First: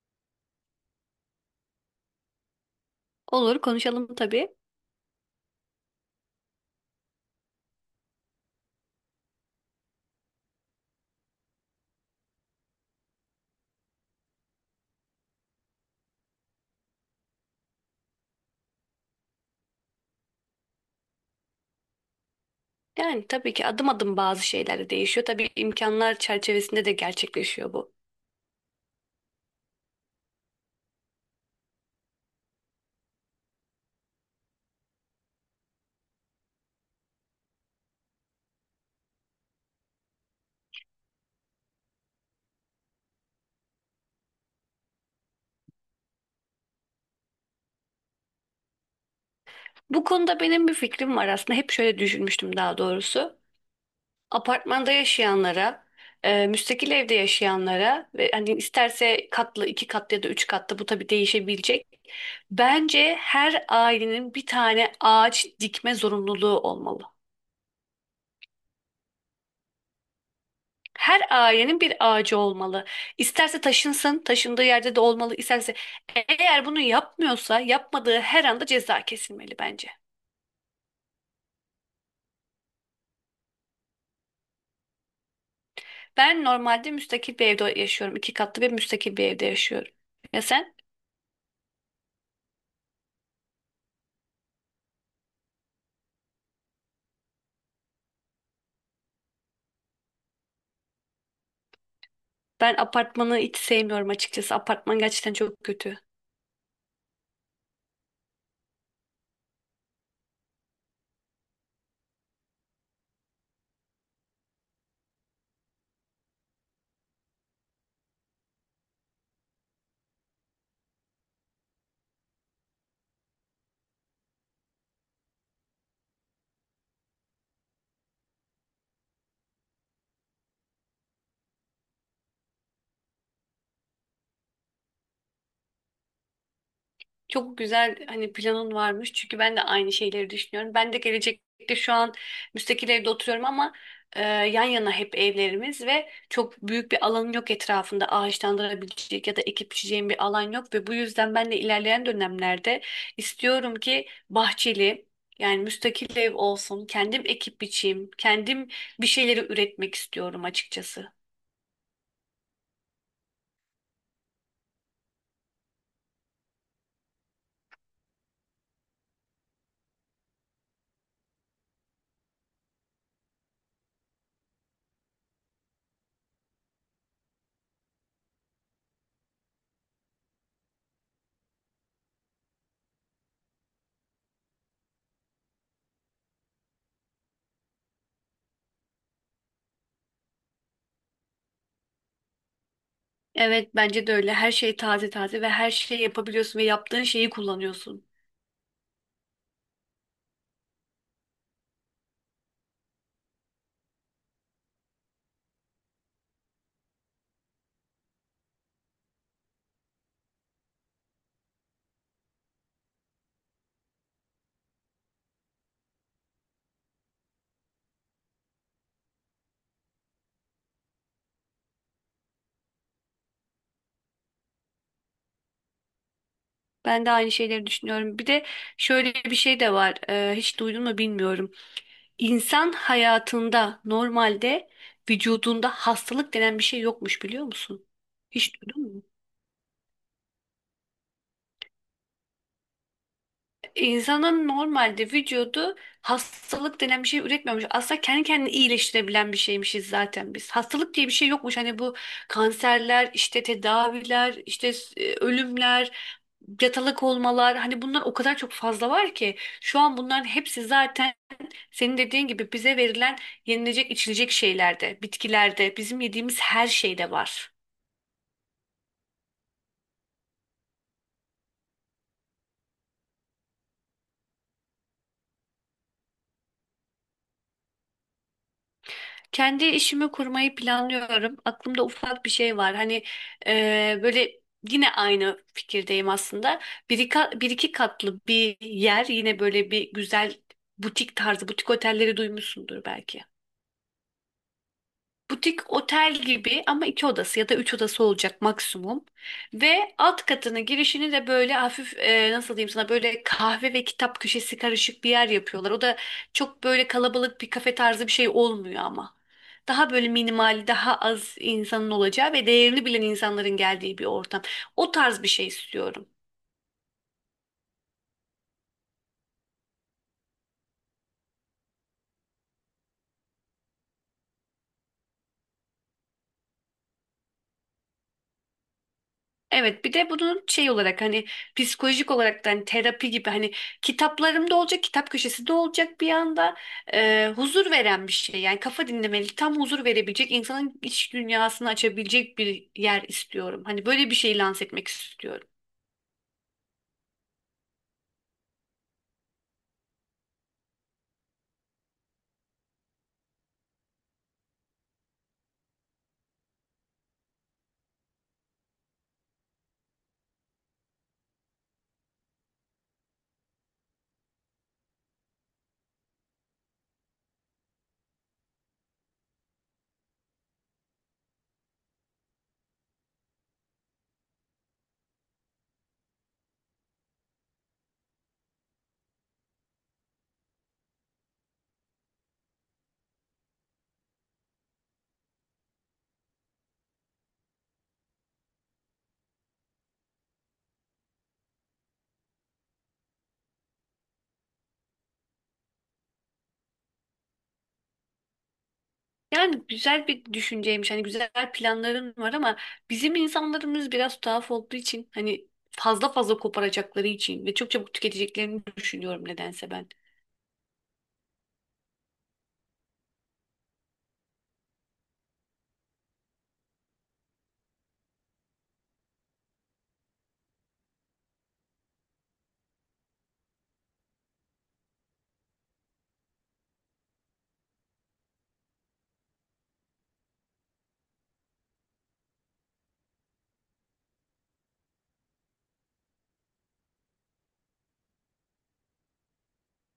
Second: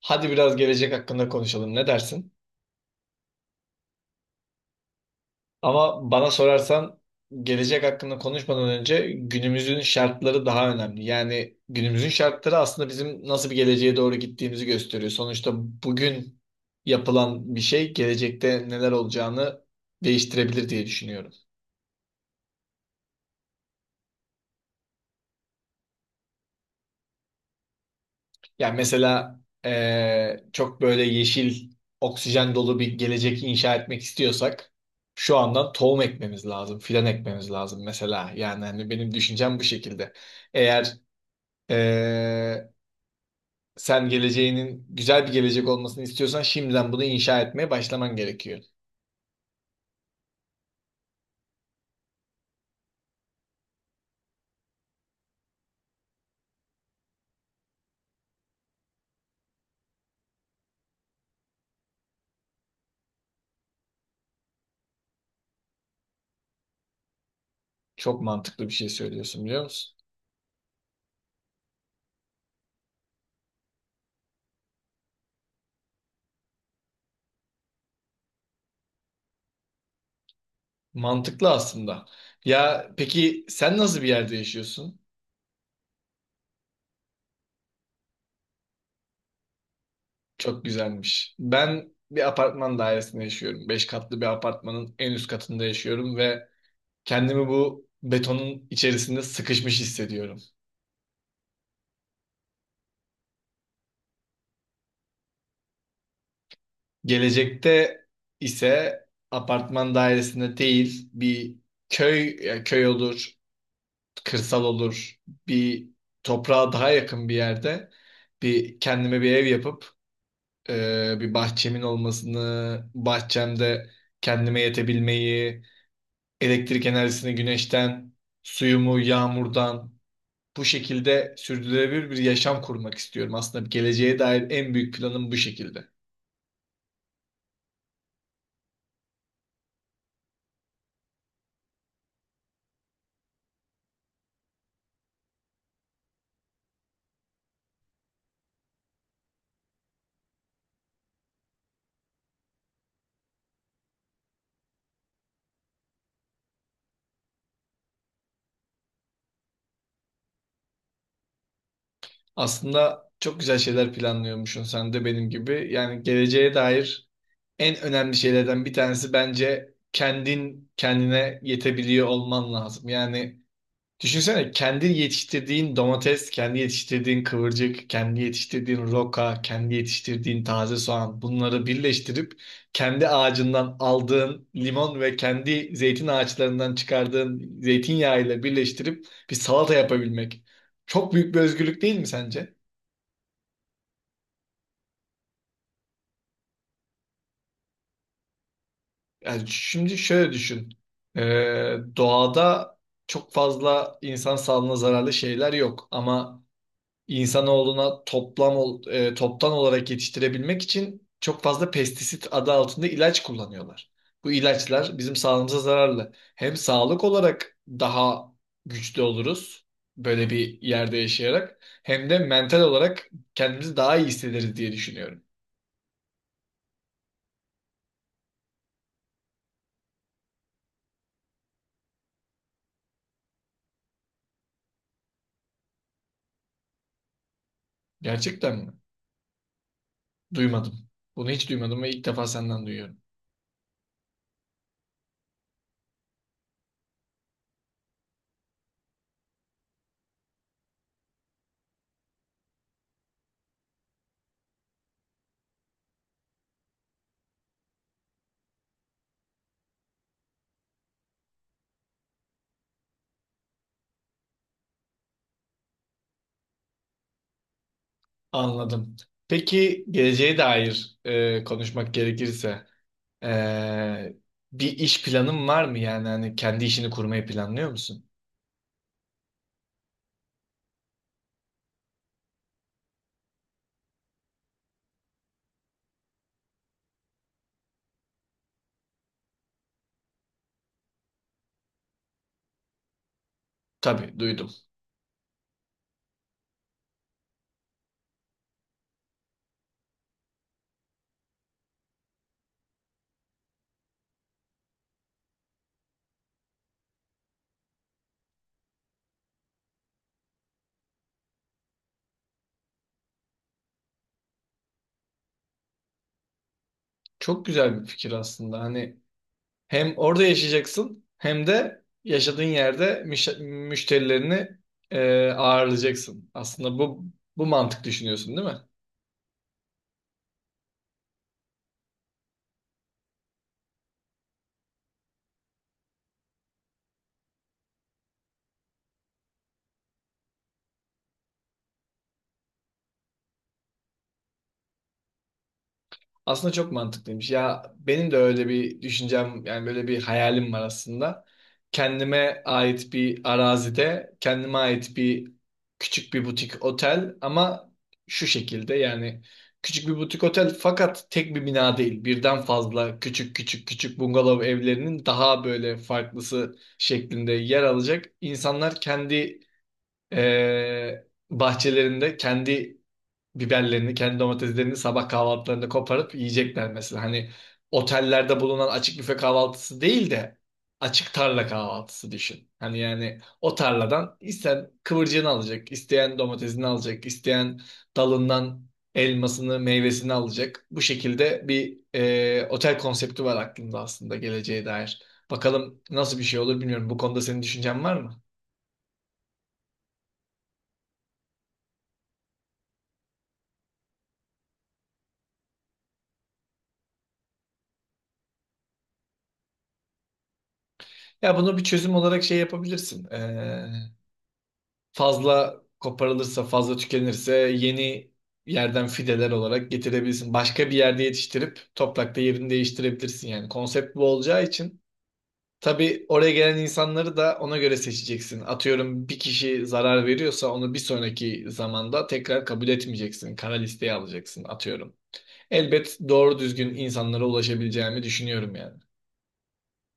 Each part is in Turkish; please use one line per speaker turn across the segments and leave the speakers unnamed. Hadi biraz gelecek hakkında konuşalım. Ne dersin?
Olur konuşalım tabii.
Ama bana sorarsan gelecek hakkında konuşmadan önce günümüzün şartları daha önemli. Yani günümüzün şartları aslında bizim nasıl bir geleceğe doğru gittiğimizi gösteriyor. Sonuçta bugün yapılan bir şey gelecekte neler olacağını değiştirebilir diye düşünüyorum.
Yani tabii ki adım adım bazı şeyler de değişiyor. Tabii imkanlar çerçevesinde de gerçekleşiyor bu.
Yani mesela çok böyle yeşil, oksijen dolu bir gelecek inşa etmek istiyorsak şu andan tohum ekmemiz lazım, filan ekmemiz lazım mesela. Yani hani benim düşüncem bu şekilde. Eğer eee, sen geleceğinin güzel bir gelecek olmasını istiyorsan şimdiden bunu inşa etmeye başlaman gerekiyor.
Bu konuda benim bir fikrim var aslında. Hep şöyle düşünmüştüm daha doğrusu. Apartmanda yaşayanlara, müstakil evde yaşayanlara ve hani isterse katlı, iki katlı ya da üç katlı bu tabii değişebilecek. Bence her ailenin bir tane ağaç dikme zorunluluğu olmalı.
Çok mantıklı bir şey söylüyorsun biliyor musun?
Her ailenin bir ağacı olmalı. İsterse taşınsın, taşındığı yerde de olmalı. İsterse eğer bunu yapmıyorsa yapmadığı her anda ceza kesilmeli bence.
Mantıklı aslında. Ya peki sen nasıl bir yerde yaşıyorsun?
Ben normalde müstakil bir evde yaşıyorum. İki katlı bir müstakil bir evde yaşıyorum. Ya
Çok
sen?
güzelmiş. Ben bir apartman dairesinde yaşıyorum. Beş katlı bir apartmanın en üst katında yaşıyorum ve kendimi bu betonun içerisinde sıkışmış hissediyorum.
Ben apartmanı hiç sevmiyorum açıkçası. Apartman gerçekten çok kötü.
Gelecekte ise apartman dairesinde değil bir köy ya köy olur, kırsal olur, bir toprağa daha yakın bir yerde bir kendime bir ev yapıp bir bahçemin olmasını, bahçemde kendime yetebilmeyi, elektrik enerjisini güneşten, suyumu yağmurdan bu şekilde sürdürülebilir bir yaşam kurmak istiyorum. Aslında geleceğe dair en büyük planım bu şekilde.
Çok güzel hani planın varmış. Çünkü ben de aynı şeyleri düşünüyorum. Ben de gelecekte şu an müstakil evde oturuyorum ama yan yana hep evlerimiz ve çok büyük bir alanım yok etrafında ağaçlandırabilecek ya da ekip biçeceğim bir alan yok ve bu yüzden ben de ilerleyen dönemlerde istiyorum ki bahçeli yani müstakil ev olsun. Kendim ekip biçeyim. Kendim bir şeyleri üretmek istiyorum açıkçası.
Aslında çok güzel şeyler planlıyormuşsun sen de benim gibi. Yani geleceğe dair en önemli şeylerden bir tanesi bence kendin kendine yetebiliyor olman lazım. Yani düşünsene, kendi yetiştirdiğin domates, kendi yetiştirdiğin kıvırcık, kendi yetiştirdiğin roka, kendi yetiştirdiğin taze soğan, bunları birleştirip kendi ağacından aldığın limon ve kendi zeytin ağaçlarından çıkardığın zeytinyağı ile birleştirip bir salata yapabilmek. Çok büyük bir özgürlük değil mi sence?
Evet bence de öyle. Her şey taze taze ve her şeyi yapabiliyorsun ve yaptığın şeyi kullanıyorsun.
Yani şimdi şöyle düşün. Doğada çok fazla insan sağlığına zararlı şeyler yok, ama İnsanoğlu'na toptan olarak yetiştirebilmek için çok fazla pestisit adı altında ilaç kullanıyorlar. Bu ilaçlar bizim sağlığımıza zararlı. Hem sağlık olarak daha güçlü oluruz böyle bir yerde yaşayarak, hem de mental olarak kendimizi daha iyi hissederiz diye düşünüyorum.
Ben de aynı şeyleri düşünüyorum. Bir de şöyle bir şey de var. Hiç duydun mu bilmiyorum. İnsan hayatında normalde vücudunda hastalık denen bir şey yokmuş biliyor musun?
Gerçekten
Hiç
mi?
duydun mu?
Duymadım. Bunu hiç duymadım ve ilk defa senden duyuyorum.
İnsanın normalde vücudu hastalık denen bir şey üretmiyormuş. Aslında kendi kendini iyileştirebilen bir şeymişiz zaten biz. Hastalık diye bir şey yokmuş. Hani bu kanserler, işte tedaviler, işte ölümler, yatalak olmalar. Hani bunlar o kadar çok fazla var ki. Şu an bunların hepsi zaten senin dediğin gibi bize verilen yenilecek içilecek şeylerde, bitkilerde, bizim yediğimiz her şeyde var.
Anladım. Peki geleceğe dair konuşmak gerekirse e, bir iş planın var mı? Yani hani kendi işini kurmayı planlıyor musun?
Kendi işimi kurmayı planlıyorum. Aklımda ufak bir şey var. Hani böyle yine aynı fikirdeyim aslında. Bir iki katlı bir yer yine böyle bir güzel butik tarzı, butik otelleri duymuşsundur belki.
Tabii duydum.
Butik otel gibi ama iki odası ya da üç odası olacak maksimum. Ve alt katının girişini de böyle hafif nasıl diyeyim sana böyle kahve ve kitap köşesi karışık bir yer yapıyorlar. O da çok böyle kalabalık bir kafe tarzı bir şey olmuyor ama. Daha böyle minimal, daha az insanın olacağı ve değerini bilen insanların geldiği bir ortam. O tarz bir şey istiyorum.
Çok güzel bir fikir aslında. Hani hem orada yaşayacaksın hem de yaşadığın yerde müşterilerini ağırlayacaksın. Aslında bu mantık düşünüyorsun, değil mi?
Evet bir de bunun şey olarak hani psikolojik olarak da hani terapi gibi hani kitaplarımda olacak kitap köşesinde olacak bir anda huzur veren bir şey. Yani kafa dinlemeli tam huzur verebilecek insanın iç dünyasını açabilecek bir yer istiyorum. Hani böyle bir şey lanse etmek istiyorum.
Aslında çok mantıklıymış. Ya benim de öyle bir düşüncem, yani böyle bir hayalim var aslında. Kendime ait bir arazide, kendime ait bir küçük bir butik otel, ama şu şekilde yani: küçük bir butik otel, fakat tek bir bina değil. Birden fazla küçük küçük küçük bungalov evlerinin daha böyle farklısı şeklinde yer alacak. İnsanlar kendi eee, bahçelerinde kendi biberlerini, kendi domateslerini sabah kahvaltılarında koparıp yiyecekler mesela. Hani otellerde bulunan açık büfe kahvaltısı değil de açık tarla kahvaltısı düşün. Hani yani o tarladan isteyen kıvırcığını alacak, isteyen domatesini alacak, isteyen dalından elmasını, meyvesini alacak. Bu şekilde bir otel konsepti var aklımda aslında geleceğe dair. Bakalım nasıl bir şey olur, bilmiyorum. Bu konuda senin düşüncen var mı?
Yani güzel bir düşünceymiş hani güzel planların var ama bizim insanlarımız biraz tuhaf olduğu için hani fazla fazla koparacakları için ve çok çabuk tüketeceklerini düşünüyorum nedense ben.
Ya bunu bir çözüm olarak şey yapabilirsin. Fazla koparılırsa, fazla tükenirse yeni yerden fideler olarak getirebilirsin. Başka bir yerde yetiştirip toprakta yerini değiştirebilirsin yani. Konsept bu olacağı için tabii oraya gelen insanları da ona göre seçeceksin. Atıyorum, bir kişi zarar veriyorsa onu bir sonraki zamanda tekrar kabul etmeyeceksin. Kara listeye alacaksın atıyorum. Elbet doğru düzgün insanlara ulaşabileceğimi düşünüyorum yani.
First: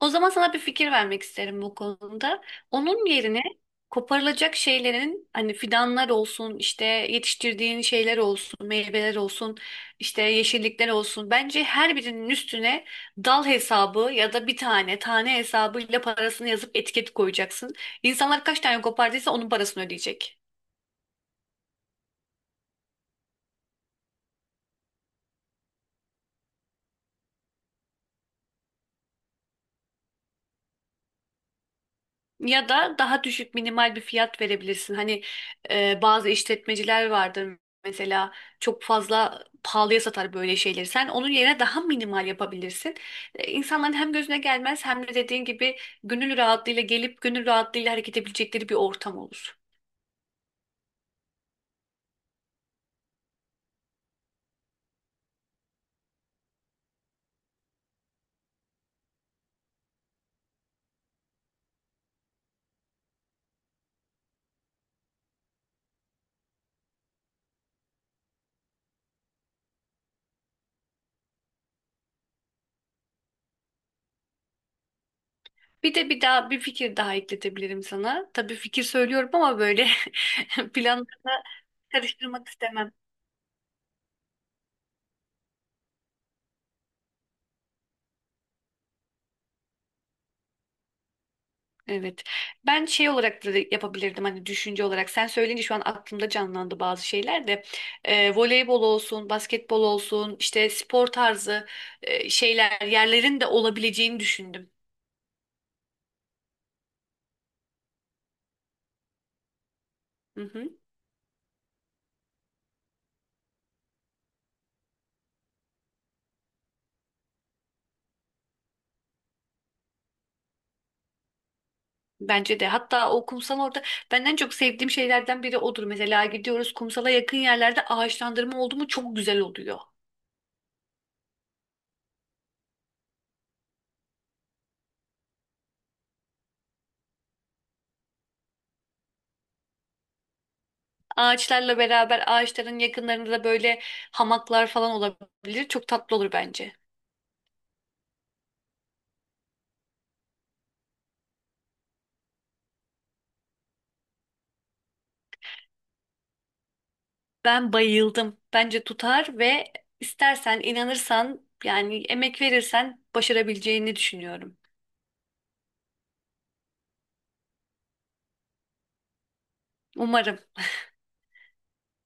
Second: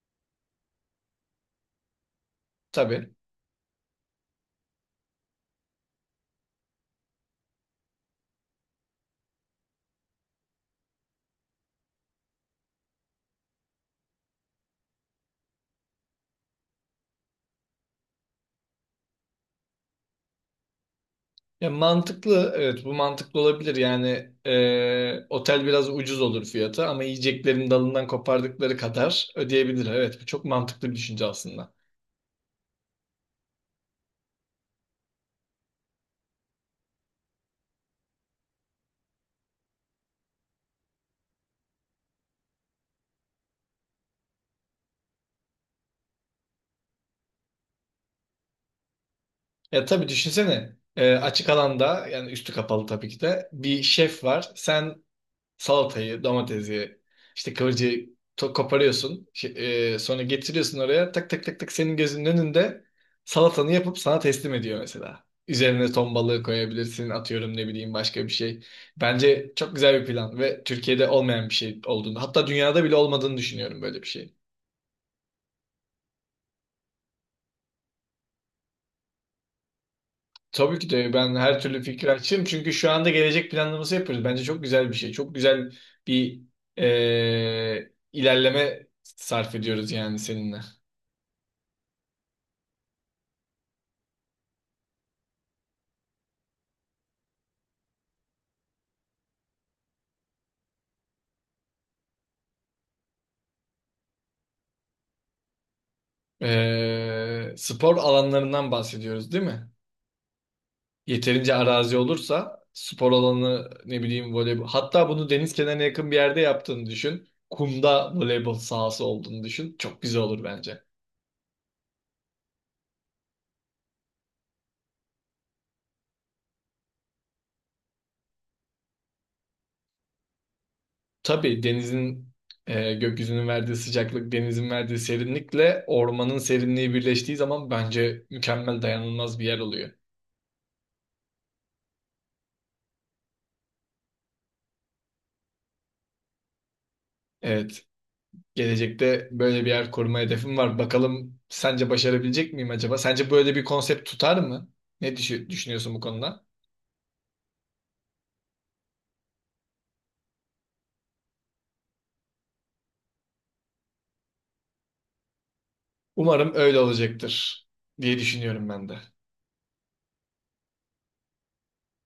O zaman sana bir fikir vermek isterim bu konuda. Onun
Tabii.
yerine koparılacak şeylerin hani fidanlar olsun, işte yetiştirdiğin şeyler olsun, meyveler olsun, işte yeşillikler olsun. Bence her birinin üstüne dal hesabı ya da bir tane tane hesabıyla parasını yazıp etiket koyacaksın. İnsanlar kaç tane kopardıysa onun parasını ödeyecek.
Ya mantıklı, evet, bu mantıklı olabilir. Yani otel biraz ucuz olur fiyatı, ama yiyeceklerin dalından kopardıkları kadar ödeyebilir. Evet, bu çok mantıklı bir düşünce aslında.
Ya da daha düşük minimal bir fiyat verebilirsin. Hani bazı işletmeciler vardır mesela çok fazla pahalıya satar böyle şeyleri. Sen onun yerine daha minimal yapabilirsin. İnsanların hem gözüne gelmez hem de dediğin gibi gönül rahatlığıyla gelip gönül rahatlığıyla hareket edebilecekleri bir ortam olur.
Ya tabii düşünsene, açık alanda, yani üstü kapalı, tabii ki de bir şef var. Sen salatayı, domatesi, işte kıvırcığı koparıyorsun. Sonra getiriyorsun oraya. Tak tak tak tak, senin gözünün önünde salatanı yapıp sana teslim ediyor mesela. Üzerine ton balığı koyabilirsin, atıyorum, ne bileyim, başka bir şey. Bence çok güzel bir plan ve Türkiye'de olmayan bir şey olduğunu, hatta dünyada bile olmadığını düşünüyorum böyle bir şey.
Bir de bir daha bir fikir daha ekletebilirim sana. Tabii fikir söylüyorum ama böyle
Tabii ki de ben
planlarına
her türlü fikri açığım,
karıştırmak
çünkü şu
istemem.
anda gelecek planlaması yapıyoruz. Bence çok güzel bir şey. Çok güzel bir ilerleme sarf ediyoruz yani seninle.
Evet. Ben şey olarak da yapabilirdim hani düşünce olarak. Sen söyleyince şu an aklımda canlandı bazı şeyler de. Voleybol olsun, basketbol olsun, işte spor tarzı şeyler, yerlerin de olabileceğini düşündüm.
Spor alanlarından bahsediyoruz değil mi?
Hı hı.
Yeterince arazi olursa spor alanı, ne bileyim, voleybol. Hatta bunu deniz kenarına yakın bir yerde yaptığını düşün. Kumda voleybol sahası olduğunu düşün. Çok güzel olur bence.
Bence de. Hatta o kumsal orada ben en çok sevdiğim şeylerden biri odur. Mesela gidiyoruz kumsala yakın yerlerde ağaçlandırma oldu mu çok güzel oluyor.
Tabii denizin, gökyüzünün verdiği sıcaklık, denizin verdiği serinlikle ormanın serinliği birleştiği zaman bence mükemmel, dayanılmaz bir yer oluyor.
Ağaçlarla beraber ağaçların yakınlarında da böyle hamaklar falan olabilir. Çok tatlı olur bence.
Evet. Gelecekte böyle bir yer koruma hedefim var. Bakalım, sence başarabilecek miyim acaba? Sence böyle bir konsept tutar mı? Düşünüyorsun bu konuda?
Ben bayıldım. Bence tutar ve istersen, inanırsan, yani emek verirsen başarabileceğini düşünüyorum.
Umarım öyle olacaktır diye düşünüyorum ben de.
Umarım.